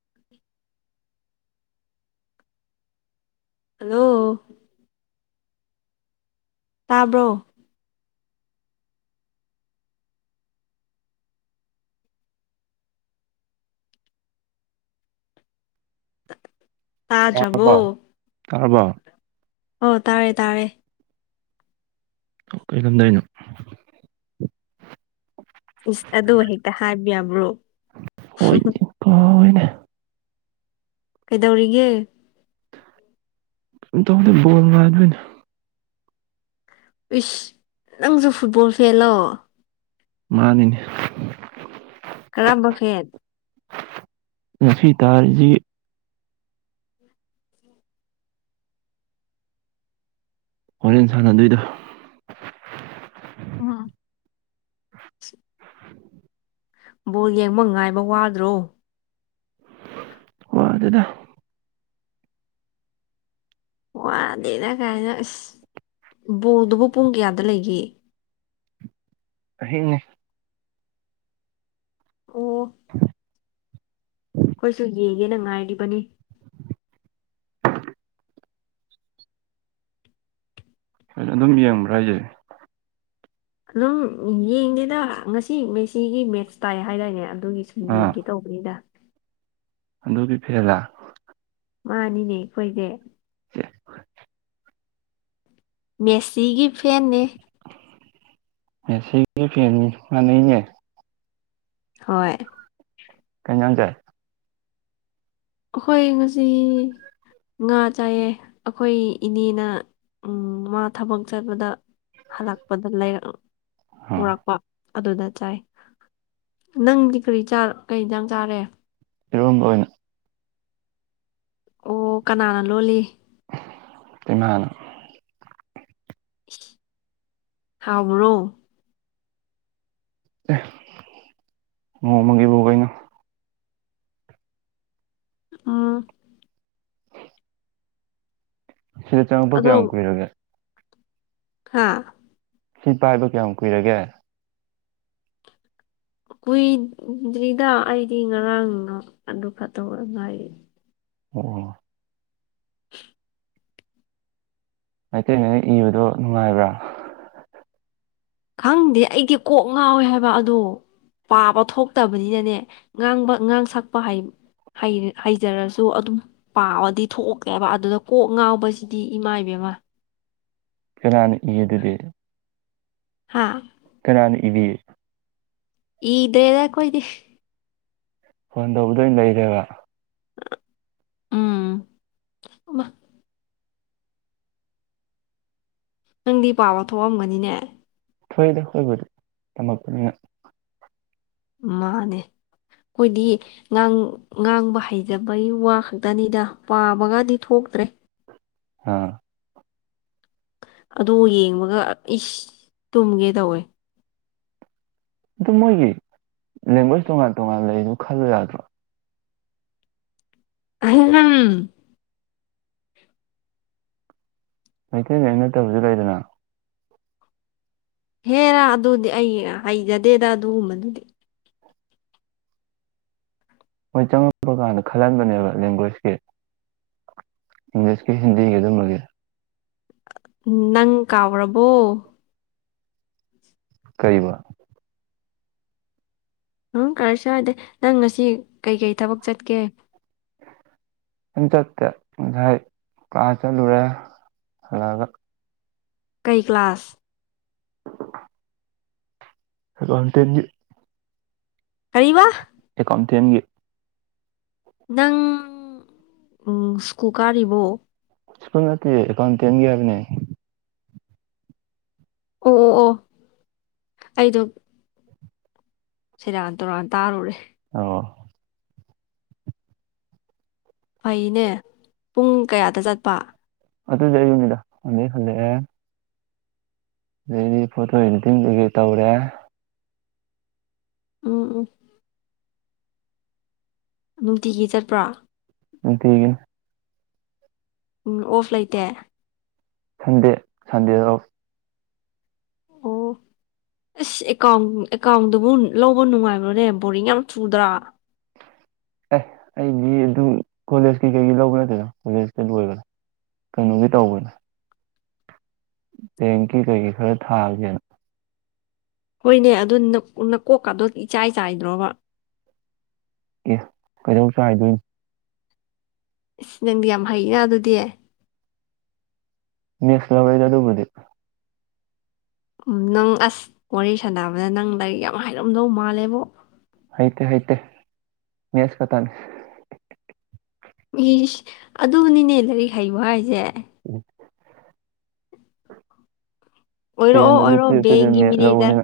[unintelligible] hello ꯇꯥꯕ꯭ꯔꯣ ꯇꯥꯗ꯭ꯔꯕꯣ ꯇꯥꯔꯕ ꯇꯥꯔꯕ ꯑꯣ ꯇꯥꯔꯦ ꯇꯥꯔꯦ ꯑꯣ ꯀꯣꯗꯩꯅꯣ ꯏꯁ ꯑꯗꯨ ꯍꯦꯛꯇ ꯍꯥꯏꯕ ꯌꯥꯕ꯭ꯔꯣ ꯍ ꯏꯅꯦ ꯀꯩꯗꯧꯔꯤꯒꯦ ꯇꯕꯨꯗꯤ ꯣꯜ ꯃꯥꯔꯕꯅꯦ ꯏꯁ ꯅꯪꯁꯨ ꯐꯨꯠꯕꯣꯜ ꯐꯦꯂꯣ ꯃꯥꯅꯤꯅꯦ ꯀꯔꯝꯕ ꯐꯦꯔ ꯔꯐꯤ ꯇꯔꯖꯤ ꯍꯣꯔꯦꯟ ꯁꯥꯟꯅꯗꯣꯏꯗ ꯑꯝ ꯕꯣꯜ ꯌꯦꯡꯕ ꯉꯥꯏꯕ ꯋꯥꯗ꯭ꯔꯣ ꯑ ꯑꯗꯨꯦꯗ ꯋꯥꯅꯤꯦꯅ ꯀꯥꯏꯅ ꯑꯁ ꯕꯣꯜꯗꯨꯕꯨ ꯄꯨꯡ ꯀꯌꯥꯗ ꯂꯩꯒꯦ ꯆꯍꯤꯅꯦ ꯑꯣ ꯍ ꯑꯩꯈꯣꯏꯁꯨ ꯌꯦꯡꯒꯦꯅ ꯉꯥꯏꯔꯤꯕꯅꯤ ꯍ ꯑꯗꯨꯝ ꯌꯦꯡꯕ꯭ꯔꯥ ꯍꯥꯏꯁꯦ ꯑꯗꯨꯝ ꯌꯦꯡꯅꯦꯦꯗ ꯉꯁꯤ ꯃꯦꯁꯤꯒꯤ ꯃꯦꯠꯁ ꯇꯥꯏ ꯍꯥꯏꯔꯏꯅꯦ ꯑꯗꯨꯒꯤ ꯁꯨꯝ ꯑꯥ ꯌꯦꯡꯒꯦ ꯇꯧꯕꯅꯤꯅ ꯑꯗꯨꯒꯤ ꯐꯤꯔꯂꯥ ꯃꯥꯅꯤꯅꯦ ꯑꯩꯈꯣꯏꯁꯦ [unintelligible] ꯃꯦꯁꯤꯒꯤ ꯐꯦꯦ ꯁ ꯄꯅ ꯍꯣꯏ ꯀꯩꯅ ꯆꯦ ꯑꯩꯈꯣꯏ ꯉꯁꯤ ꯉꯥ ꯆꯥꯏꯑ ꯑꯩꯈꯣꯏ ꯏꯅꯦꯅ ꯃꯥ ꯊꯕꯛ ꯆꯠꯄꯗ ꯍꯜꯂꯛꯄꯗ ꯂꯩꯔ ꯑꯥ ꯎꯔꯛꯄ ꯑꯗꯨꯗ ꯆꯥꯏ ꯅꯪꯗꯤ ꯀꯔꯤ ꯀꯩꯗ ꯆꯥꯔꯦ ꯏꯔꯣꯟꯝꯕ ꯑꯣꯏꯅ ꯑꯣ ꯀꯅꯥꯅ ꯂꯣꯜꯂꯤ ꯏꯃꯥꯟ ꯍꯥꯥꯎꯕ꯭ꯔꯣ ꯍ ꯃꯒꯤꯕ ꯀꯥꯏꯅ ꯑꯥ ꯁꯤꯗ ꯆꯪꯉꯛꯄ ꯀꯌꯥꯝ ꯀꯨꯏꯔꯒꯦ ꯍꯥꯥ ꯁꯤ ꯄꯥꯏꯕ ꯀꯌꯥꯝ ꯀꯨꯏꯔꯒꯦ ꯀꯨꯏꯗ꯭ꯔꯤꯗ ꯑꯩꯗꯤ ꯉꯔꯥꯡꯗꯣ ꯑꯗꯨ ꯐꯛꯇꯧ ꯉꯥꯏꯔꯤ ꯑꯣ ꯃꯩꯇꯩꯉꯩꯅ ꯏꯕꯗꯣ ꯅꯨꯡꯉꯥꯏꯕ꯭ꯔꯥ ꯈꯪꯗꯦ ꯑꯩꯗꯤ ꯀꯣꯛ ꯉꯥꯎꯋꯦ ꯍꯥꯏꯕ ꯑꯗꯣ ꯄꯥꯕ ꯊꯣꯛꯇꯕꯅꯤꯅꯅꯦ ꯉꯥꯡꯕ ꯉꯥꯡ ꯁꯛꯄ ꯍꯥꯏ ꯍꯩꯖꯔꯁꯨ ꯑꯗꯨꯝ ꯄꯥꯕꯗꯤ ꯊꯣꯛꯀꯦꯕ ꯑꯗꯨꯗ ꯀꯣꯛ ꯉꯥꯎꯕꯁꯤꯗꯤ ꯏꯃꯥ ꯏꯕꯦꯝ ꯋꯥ ꯀꯅꯥꯅ ꯏꯗꯨꯗꯤꯦ ꯍꯥꯥ ꯀꯅꯥꯅ ꯏꯕꯤ ꯏꯗꯦꯗꯀꯣꯏꯣꯏꯗꯤ ꯐꯣꯟ ꯇꯧꯕꯗ ꯑꯣꯏꯅ ꯂꯩꯔꯦꯕ ꯎꯝ ꯅꯪꯗꯤ ꯄꯥꯕ ꯊꯣꯛꯑꯝꯒꯅꯤꯅꯦ ꯊꯣꯏꯗ ꯍꯣꯏꯕꯗꯤ ꯇꯝꯃꯛꯄꯅꯤꯅ ꯃꯥꯅꯦ ꯑꯩꯈꯣꯏꯗꯤ ꯉꯥꯡ ꯉꯥꯡꯕ ꯍꯩꯖꯕꯒꯤ ꯋꯥ ꯈꯛꯇꯅꯤꯗ ꯄꯥꯕꯒꯗꯤ ꯊꯣꯛ ꯇ꯭ꯔꯦ ꯑꯥ ꯑꯗꯨ ꯌꯦꯡꯕꯒ ꯏꯁ ꯇꯨꯝꯒꯦ ꯇꯧꯋꯦ ꯑꯗꯨ ꯃꯣꯏꯒꯤ ꯂꯦꯡꯒ꯭ꯋꯦꯖ ꯇꯣꯉꯥꯟ ꯇꯣꯉꯥꯟ ꯂꯩꯗꯨ ꯈꯜꯂ ꯌꯥꯗ꯭ꯔꯣ ꯑꯝ ꯃꯩꯇꯩꯅ ꯑ ꯅꯠꯇꯕꯁꯨ ꯂꯩꯗꯅ ꯍꯦꯔꯥ ꯑꯗꯨꯗꯤ ꯑꯩ ꯍꯩꯖꯗꯦꯗ ꯑꯗꯨꯒꯨꯝꯕꯗꯨꯗꯤ ꯃꯣꯏ ꯆꯪꯉꯛꯄ ꯀꯥꯟꯗ ꯈꯜꯍꯟꯕꯅꯦꯕ ꯂꯦꯡꯒ꯭ꯋꯦꯖꯀꯤ ꯏꯪꯂꯤꯁꯀꯤ ꯍꯤꯟꯗꯤꯒꯤ ꯑꯗꯨꯝꯃꯒꯤ ꯅꯪ ꯀꯥꯎꯕꯣ ꯀ ꯎꯪ ꯀꯔꯁꯨ ꯍꯥꯏꯗꯦ ꯅꯪ ꯉꯁꯤ ꯀꯩꯀꯩ ꯊꯕꯛ ꯆꯠꯀꯦ ꯆꯠ ꯉꯁꯥꯏ ꯀꯥ ꯆꯠꯂꯨꯨꯔꯦ ꯍꯒ ꯀꯩ ꯀ꯭ꯂꯥꯁ ꯍꯀꯟ ꯇ ꯀꯔꯤ ꯋꯥ ꯑꯦꯀꯥꯎꯟꯇꯦꯟꯒꯤ ꯅꯪ ꯎꯝ ꯁ꯭ꯀꯨꯀꯥꯔꯤꯕꯣ ꯀ ꯅ ꯑꯦꯣꯟ ꯇꯦꯟꯒꯤ ꯍꯥꯏꯕꯅꯦ ꯑꯣ ꯑꯣ ꯑꯣ ꯑꯩꯗꯣ ꯁꯦꯔꯥꯟ ꯇꯨꯔꯥꯟ ꯇꯥꯔꯨꯔꯦ ꯑꯣ ꯐꯩꯅꯦ ꯄꯨꯡ ꯀꯌꯥꯗ ꯆꯠꯄ ꯑꯗꯨ ꯑꯗꯨꯁꯨ ꯌꯅꯤꯗꯗꯦ ꯍꯜꯂꯦ ꯑꯗꯨꯗꯩꯗꯤ ꯐꯣꯇꯣ ꯏꯗꯤꯇꯤꯡꯗꯨꯗꯒꯤꯩ ꯇꯧꯔꯦ ꯑ ꯑ ꯅꯨꯡꯇꯤꯒꯤ ꯆꯠꯄ꯭ꯔꯥ ꯎ ꯊꯀꯦ ꯎꯝ ꯑꯣꯐ ꯂꯩꯇꯦ ꯁꯟꯗꯦ ꯁꯟꯗꯦ ꯑꯣ ꯑꯣ ꯑꯁ ꯑꯦꯀꯥꯎꯟ ꯑꯦꯀꯥꯎꯟꯗꯨꯕꯨ ꯂꯧꯕ ꯅꯨꯡꯉꯥꯏꯕ꯭ꯔꯅꯦ ꯕꯣꯔꯤꯡ ꯌꯥꯝ ꯊꯨꯗ꯭ꯔꯥ [unintelligible] ꯑꯦ ꯑꯩꯗꯤ ꯑꯗꯨꯝ ꯀꯣꯂꯦꯖꯀꯤ ꯀꯩꯒꯤ ꯂꯧꯕ ꯅꯠꯇꯦꯗꯅ ꯀꯣꯂꯦꯖꯀ ꯂꯣꯏꯕ꯭ꯔꯥ ꯀꯩꯅꯣꯒꯤ ꯇꯧꯕꯅꯦ ꯕꯦꯡꯀꯤ ꯀꯩꯀꯩ ꯈꯔ ꯊꯥꯒꯦꯅ ꯍꯣꯏꯅꯦ ꯑꯗꯨ ꯅꯀꯣꯛꯀꯥꯗ ꯏꯆꯥꯏ ꯆꯥꯏꯗ꯭ꯔꯣꯕ ꯑꯦ ꯀꯩꯗꯧ ꯆ ꯍꯥꯏꯗꯣꯏꯅꯤꯣ ꯑꯁ ꯅꯪꯗꯤ ꯌꯥꯝ ꯍꯩꯩꯅ ꯑꯗꯨꯗꯤ ꯃꯤꯁꯂ ꯋꯥꯔꯤ ꯆ ꯑꯗꯨꯕꯨꯗꯤ ꯎ ꯅꯪ ꯑꯁ ꯋꯥꯔꯤ ꯁꯥꯟꯅꯕꯗ ꯅꯪ ꯂꯥꯏꯔꯤꯛ ꯌꯥꯝ ꯍꯥꯏꯔꯝꯗꯧ ꯃꯥꯜꯂꯦꯕꯣ ꯑꯥꯏꯇ ꯍꯥꯏꯣꯏꯇ ꯅꯦꯁꯀ ꯇꯅꯦꯦ ꯏꯁ ꯑꯗꯨꯕꯨꯅꯤꯅꯦ ꯂꯥꯏꯔꯤꯛ ꯍꯩꯕ ꯍꯥꯏꯁꯦ ꯎꯝ ꯑꯣꯏꯔꯛꯑꯣ ꯇꯦꯟꯗꯗꯤ ꯑꯣꯏꯔꯣ ꯇꯨꯌꯦꯞꯇꯗꯤ ꯕꯦꯡꯒꯤ ꯃꯦꯠ ꯃꯦꯅꯦꯖꯔ ꯂꯧꯕꯅꯤꯅ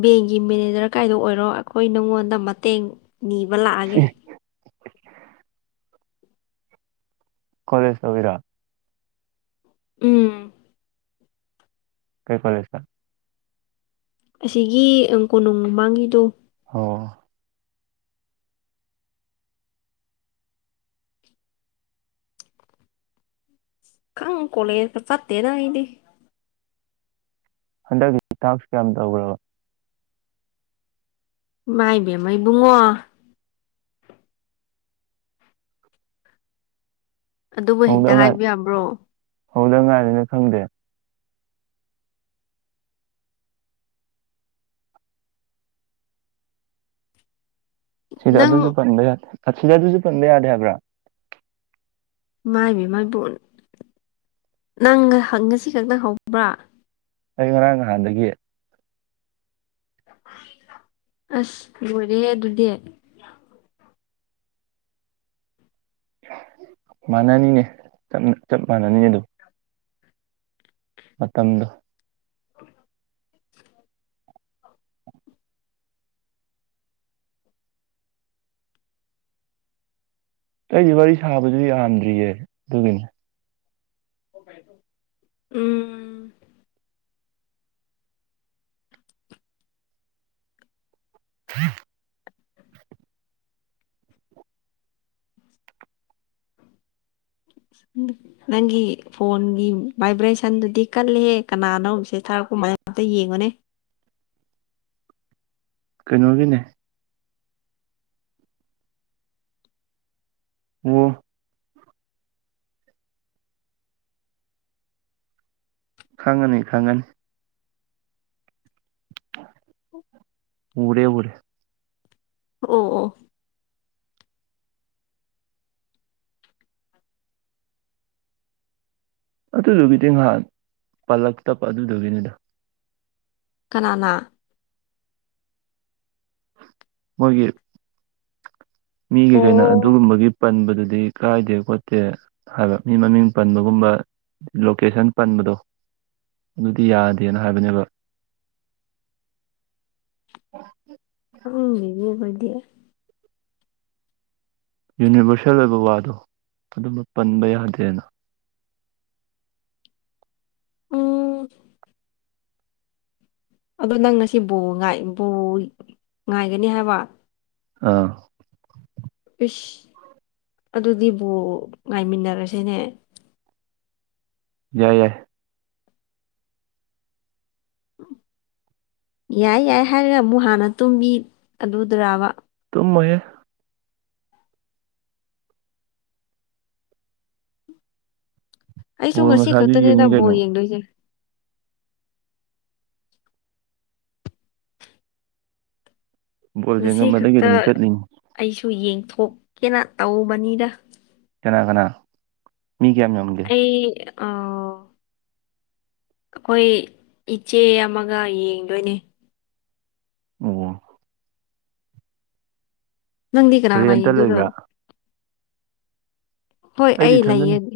ꯕꯦꯡꯒꯤ ꯃꯦꯅꯦꯖꯔ ꯀꯥꯏꯗ ꯑꯣꯏꯔꯣ ꯑꯩꯈꯣꯏ ꯅꯪꯉꯣꯟꯗ ꯃꯇꯦꯡ ꯅꯤꯕ ꯂꯥꯛꯑꯒꯦ ꯀꯂꯦꯖ ꯑꯣꯏꯒꯔꯥ ꯎꯝ ꯀꯩ ꯐꯂꯦꯁ ꯑꯁꯤꯒꯤ ꯀꯣꯅꯨꯡ ꯃꯃꯥꯡꯒꯤꯗꯣ ꯑꯣ ꯀꯪ ꯀꯣꯂ ꯐ ꯄꯠꯇꯗꯏꯗꯤ ꯍꯟꯗꯛꯀꯤ ꯊꯥꯛꯁ ꯀꯌꯥꯝ ꯇꯧꯈ꯭ꯔꯕ ꯃꯥꯏꯕꯦꯝꯃꯩꯕꯨꯡꯉꯣ ꯑꯗꯨꯕꯨ ꯍꯦꯛꯇ ꯍꯥꯏꯕ ꯌꯥꯕ꯭ꯔꯣ ꯍꯗ ꯉꯥꯏꯔꯤꯦꯅ ꯈꯪꯗꯦ ꯁꯤꯗ ꯑꯗꯨꯁꯨ ꯅꯪ ꯄꯟꯕ ꯌꯥꯗꯦ ꯁꯤꯗ ꯑꯗꯨꯁꯨ ꯄꯟꯕ ꯌꯥꯗꯦ ꯍꯥꯏꯕ꯭ꯔꯥ ꯃꯥꯏꯕꯤ ꯃꯥꯏꯕꯣ ꯅꯪ ꯉꯁꯤ ꯈꯛꯇꯪ ꯍꯧꯕ꯭ꯔꯥ ꯑꯩ ꯉꯔꯥꯡ ꯅꯍꯥꯟꯗꯒꯤ ꯑꯁ ꯂꯣꯏꯔꯦꯍꯦ ꯑꯗꯨꯗꯤ ꯃꯥꯟꯅꯅꯤꯅꯦ ꯆꯞ ꯃꯥꯟꯅꯅꯤꯅꯦ ꯑꯗꯨ ꯃꯇꯝꯗꯣ ꯑꯩꯗꯤ ꯋꯥꯔꯤ ꯁꯥꯕꯗꯨ ꯌꯥꯝꯗ꯭ꯔꯤꯌꯦ ꯑꯗꯨꯒꯤꯅꯦ ꯎꯝ ꯍ ꯅꯪꯒꯤ ꯐꯣꯟꯒꯤ ꯚꯥꯏꯕ꯭ꯔꯦꯁꯟꯗꯨꯗꯤ ꯀꯜꯂꯍꯦ ꯀꯅꯥꯅꯣꯁꯦ ꯊꯥꯔꯛ ꯀꯃꯠꯇ ꯌꯦꯡꯉꯣꯅꯦ ꯀꯩꯅꯣꯒꯤꯅꯦ ꯋꯥ ꯈꯪꯉꯅꯤ ꯈꯪꯉꯅꯤ ꯎꯔꯦ ꯎꯔꯦ ꯑꯣ ꯑꯣ ꯑꯗꯨꯗꯨꯒꯤꯗꯤ ꯉꯍꯥꯟ ꯄꯥꯜꯂꯛ ꯇꯞꯄ ꯑꯗꯨꯗꯨꯒꯤꯅꯤꯗ ꯀꯅꯥꯅ ꯃꯣꯏꯒꯤ ꯃꯤꯒꯤ ꯀꯩꯅꯣ ꯑꯣ ꯑꯗꯨꯒꯨꯝꯕꯒꯤ ꯄꯟꯕꯗꯨ ꯑꯗꯤ ꯀꯥꯏꯗꯦ ꯈꯣꯠꯇꯦ ꯍꯥꯏꯕ ꯃꯤ ꯃꯃꯤꯡ ꯄꯟꯕꯒꯨꯝꯕ ꯂꯣꯀꯦꯁꯟ ꯄꯟꯕꯗꯣ ꯑꯗꯨꯗꯤ ꯌꯥꯗꯦꯅ ꯍꯥꯏꯕꯅꯦꯕ ꯎ ꯑ ꯃꯤ ꯑꯣꯏꯗꯤꯦ ꯌꯨꯅꯤꯚꯔꯁꯦꯜ ꯑꯣꯏꯕ ꯋꯥꯗꯣ ꯑꯗꯨꯝꯕ ꯄꯟꯕ ꯌꯥꯗꯦꯅ ꯑꯣ ꯑꯗꯣ ꯅꯪ ꯉꯁꯤ ꯕ ꯕꯣ ꯉꯥꯏꯒꯅꯤ ꯍꯥꯏꯕ ꯑꯥ ꯑꯗꯨꯗꯤꯕꯨ ꯉꯥꯏꯃꯤꯟꯅꯔꯁꯦꯅꯦ ꯌꯥꯏ ꯌꯥꯏ ꯌꯥꯏ ꯌꯥꯏ ꯍꯥꯏꯔꯒ ꯑꯃꯨꯛ ꯍꯥꯟꯅ ꯇꯨꯝꯕꯤ ꯑꯗꯨꯗ꯭ꯔꯕ ꯃꯣꯏꯌꯦꯦ ꯑꯩꯁꯨ ꯕꯣꯜ ꯉꯁꯤ ꯉꯁꯥꯏꯁꯨ ꯈꯛꯇꯅꯦꯅ ꯌꯦꯡꯉꯤ ꯕꯣꯜ ꯀꯩꯅꯣ ꯌꯦꯡꯗꯣꯏꯁꯦ ꯕꯣꯜ ꯉꯁꯤ ꯌꯦꯡꯉꯝꯕꯗꯒꯤ ꯈꯛꯇ ꯑꯗꯨꯝ ꯆꯠꯂꯤꯅꯤ ꯑꯩꯁꯨ ꯌꯦꯡꯊꯣꯛꯀꯦꯅ ꯇꯧꯕꯅꯤꯗ ꯀꯅꯥ ꯀꯅꯥ ꯃꯤꯒꯤ ꯌꯥꯝ ꯌꯝꯒꯦ ꯑꯥꯎ ꯑꯩꯈꯣꯏ ꯏꯆꯦ ꯑꯃꯒ ꯌꯦꯡꯗꯣꯏꯅꯦ ꯑꯣ ꯅꯪꯗꯤ ꯀꯅꯥꯉ ꯑꯩ ꯏ ꯔꯦꯟꯇ ꯑꯗꯨꯔ ꯂꯩꯕ꯭ꯔꯥ ꯍꯣꯏ ꯑꯩꯗꯤ ꯑꯩ ꯏꯊꯟꯗꯅꯤ ꯂꯩꯌꯦꯗꯤ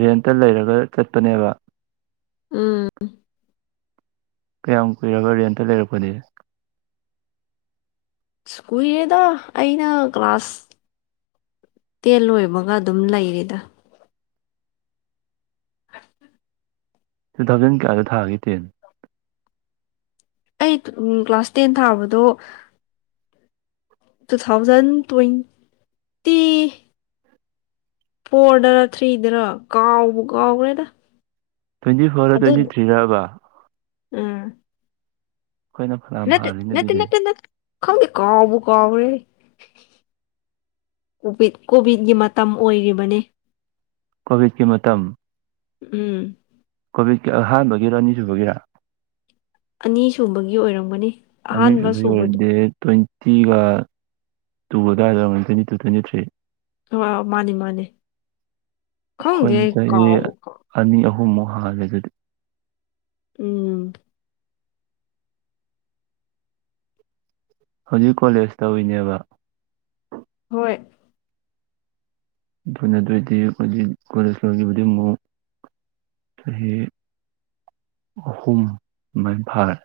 ꯔꯦꯟꯇ ꯂꯩꯔꯒ ꯆꯠꯄꯅꯦꯕ ꯑꯝ ꯀꯌꯥꯝ ꯀꯨꯏꯔꯒ ꯔꯌꯦꯦꯟꯇ ꯂꯩꯔꯛꯄꯅꯤꯦ ꯁ꯭ꯀꯨꯏꯜꯦꯗ ꯑꯩꯅ ꯀ꯭ꯂꯥꯁ ꯇꯦꯟ ꯂꯣꯏꯕꯒ ꯑꯗꯨꯝ ꯂꯩꯔꯤꯗ ꯇꯨ ꯊꯥꯎꯖꯟ ꯀꯌꯥꯗ ꯊꯥꯒꯦ ꯇꯦꯟ ꯑꯩ ꯀ꯭ꯂꯥꯁ ꯇꯦꯟ ꯊꯥꯕꯗꯣ ꯇꯨ ꯊꯥꯎꯖꯟ ꯇ꯭ꯋꯦꯟ ꯇ ꯐꯣꯔꯗꯔ ꯊ꯭ꯔꯤꯗꯔ ꯀꯥꯎꯕ ꯀꯥꯎꯈ꯭ꯔꯦꯗ ꯇ꯭ꯋꯦꯟꯇꯤ ꯐꯣꯔ ꯑꯗꯨ ꯇ꯭ꯋꯦꯟꯇꯤ ꯊ꯭ꯔꯤꯗꯕ ꯎꯝ ꯐꯅꯌꯥꯝ ꯅꯠꯇ ꯍꯥꯜꯂꯤꯅꯦ ꯅꯠꯇ ꯑꯗꯨꯗꯤ ꯅꯠꯇꯥꯎꯗꯤ ꯀꯥꯎꯕꯨ ꯀꯕꯦ ꯀꯣꯚꯤꯠꯀꯤ ꯃꯇꯝ ꯑꯣꯏꯔꯤꯕꯅꯤ ꯀꯣꯚꯤꯗꯀꯤ ꯃꯇꯝ ꯎꯝ ꯑꯍꯥꯟꯕꯒꯤꯔ ꯑꯅꯤꯁꯨꯨꯕꯒꯤꯔꯥ ꯑꯅꯤ ꯁꯨꯕꯒꯤ ꯑꯣꯏꯔꯝꯒꯅꯤ ꯑꯅꯤꯦ ꯑꯍꯥꯟꯕ ꯁꯨꯕꯗꯨ ꯇ ꯊ꯭ꯤꯒ ꯇꯨꯒ ꯑꯗꯨꯏꯗ one twenty two twenty three ꯑ ꯑ ꯃꯥꯅꯤ ꯃꯥꯅꯤ ꯑꯩꯈꯣꯏꯅꯠꯇꯗꯤ ꯑꯅꯤ ꯑꯍꯨꯝꯃꯨꯛ ꯍꯥꯡꯂꯦ ꯑꯗꯨꯗꯤ ꯎꯝ ꯍꯧꯖꯤꯛ ꯀꯣꯂꯦꯖ ꯇꯧꯔꯤꯅꯦꯕ ꯍꯣꯏ ꯑꯗꯨꯅ ꯑꯗꯨꯑꯣꯏꯗꯤ ꯍꯧꯖꯤꯛ ꯀꯣꯂꯦꯖ ꯂꯧꯒꯤꯕꯨꯗꯤ ꯑꯃꯨꯛ ꯍꯦ ꯑꯍꯨꯝ ꯃꯥꯏꯚꯥꯔ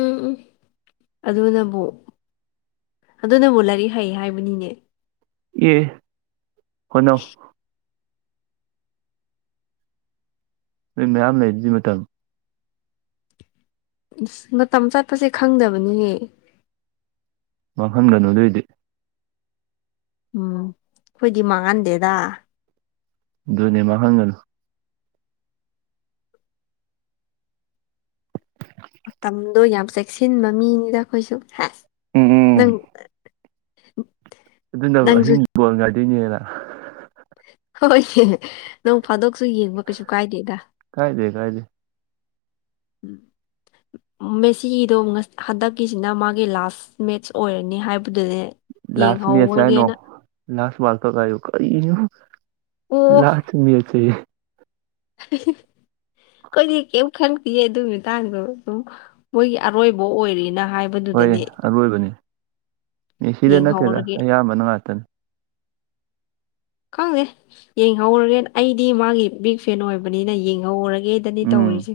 ꯎꯝ ꯎꯝ ꯑꯗꯅ ꯄꯣ ꯑꯗꯨꯅꯕꯨ ꯂꯥꯏꯔꯤꯛ ꯍꯩ ꯍꯥꯏꯕꯅꯤꯅꯦ ꯌꯦ ꯍꯅꯣ ꯅꯣꯏ ꯃꯌꯥꯝ ꯂꯩꯔꯤꯗꯤ ꯃꯇꯝ ꯑ ꯃꯇꯝ ꯆꯠꯄꯁꯦ ꯈꯪꯗꯕꯅꯤꯍꯦ ꯃꯥꯡꯍꯟꯒꯅꯨ ꯑꯗꯨꯑꯣꯏꯗꯤ ꯎꯝ ꯑꯩꯈꯣꯏꯗꯤ ꯃꯥꯡꯍꯟꯗꯦꯗ ꯑꯗꯨꯅꯦꯃ ꯍꯪꯒꯅ ꯁꯤꯟꯕ ꯃꯤꯅꯤꯗ ꯑꯩꯈꯣꯏꯁꯨ ꯎꯝ ꯅꯪ ꯑꯗꯨꯅ ꯅꯪꯁꯨ ꯑꯍꯤꯡ ꯕꯣꯜ ꯉꯥꯏꯗꯣꯏꯅꯦꯅ ꯍꯣꯏ ꯅꯪ ꯐꯥꯗꯣꯛꯁꯨ ꯌꯦꯡꯕ ꯀꯩꯁꯨ ꯀꯥꯏꯗꯦꯗ ꯀꯥꯏꯗꯦ ꯀꯥꯏꯗꯦ ꯎꯝ ꯃꯦꯁꯤꯒꯤꯗꯣ ꯍꯟꯗꯛꯀꯤꯁꯤꯅ ꯃꯥꯒꯤ ꯂꯥꯁ ꯃꯦꯠꯁ ꯑꯣꯏꯔꯅꯤ ꯍꯥꯏꯕꯗꯨꯅꯦ ꯂꯥꯁꯅꯤ ꯑꯁꯦꯥꯏ ꯅꯣ ꯌꯦꯡꯍꯧꯔꯒꯦꯅ ꯂꯥꯁ ꯃꯥꯜꯊ ꯀꯥꯏ ꯀꯅ ꯑꯣ ꯂ ꯊꯃꯤꯁꯦ [unintelligible] ꯑꯩꯈꯣꯏꯗꯤ ꯀꯩꯝ ꯈꯪꯗꯦ ꯑꯗꯨ ꯃꯇꯇꯥꯡꯗꯣ ꯑꯗꯨꯝ ꯃꯣꯏꯒꯤ ꯑꯔꯣꯏꯕ ꯑꯣꯏꯔꯤꯅ ꯍꯣꯏ ꯑꯔꯣꯏꯕꯅꯤ ꯃꯤ ꯁꯤꯗ ꯅꯠꯇꯦꯗ ꯌꯦꯡꯍꯧꯔꯒꯦ ꯑꯌꯥꯝꯕꯅ ꯉꯥꯛꯇꯅꯤ ꯈꯪꯗꯦ ꯌꯦꯡꯍꯧꯔꯒꯦ ꯑꯩꯗꯤ ꯃꯥꯒꯤ ꯕꯤꯛ ꯐꯦꯟ ꯑꯣꯏꯕꯅꯤꯅ ꯌꯦꯡꯍꯧꯔꯒꯦ ꯒꯦꯗꯅꯤ ꯎꯝ ꯇꯧꯔꯤꯁꯦ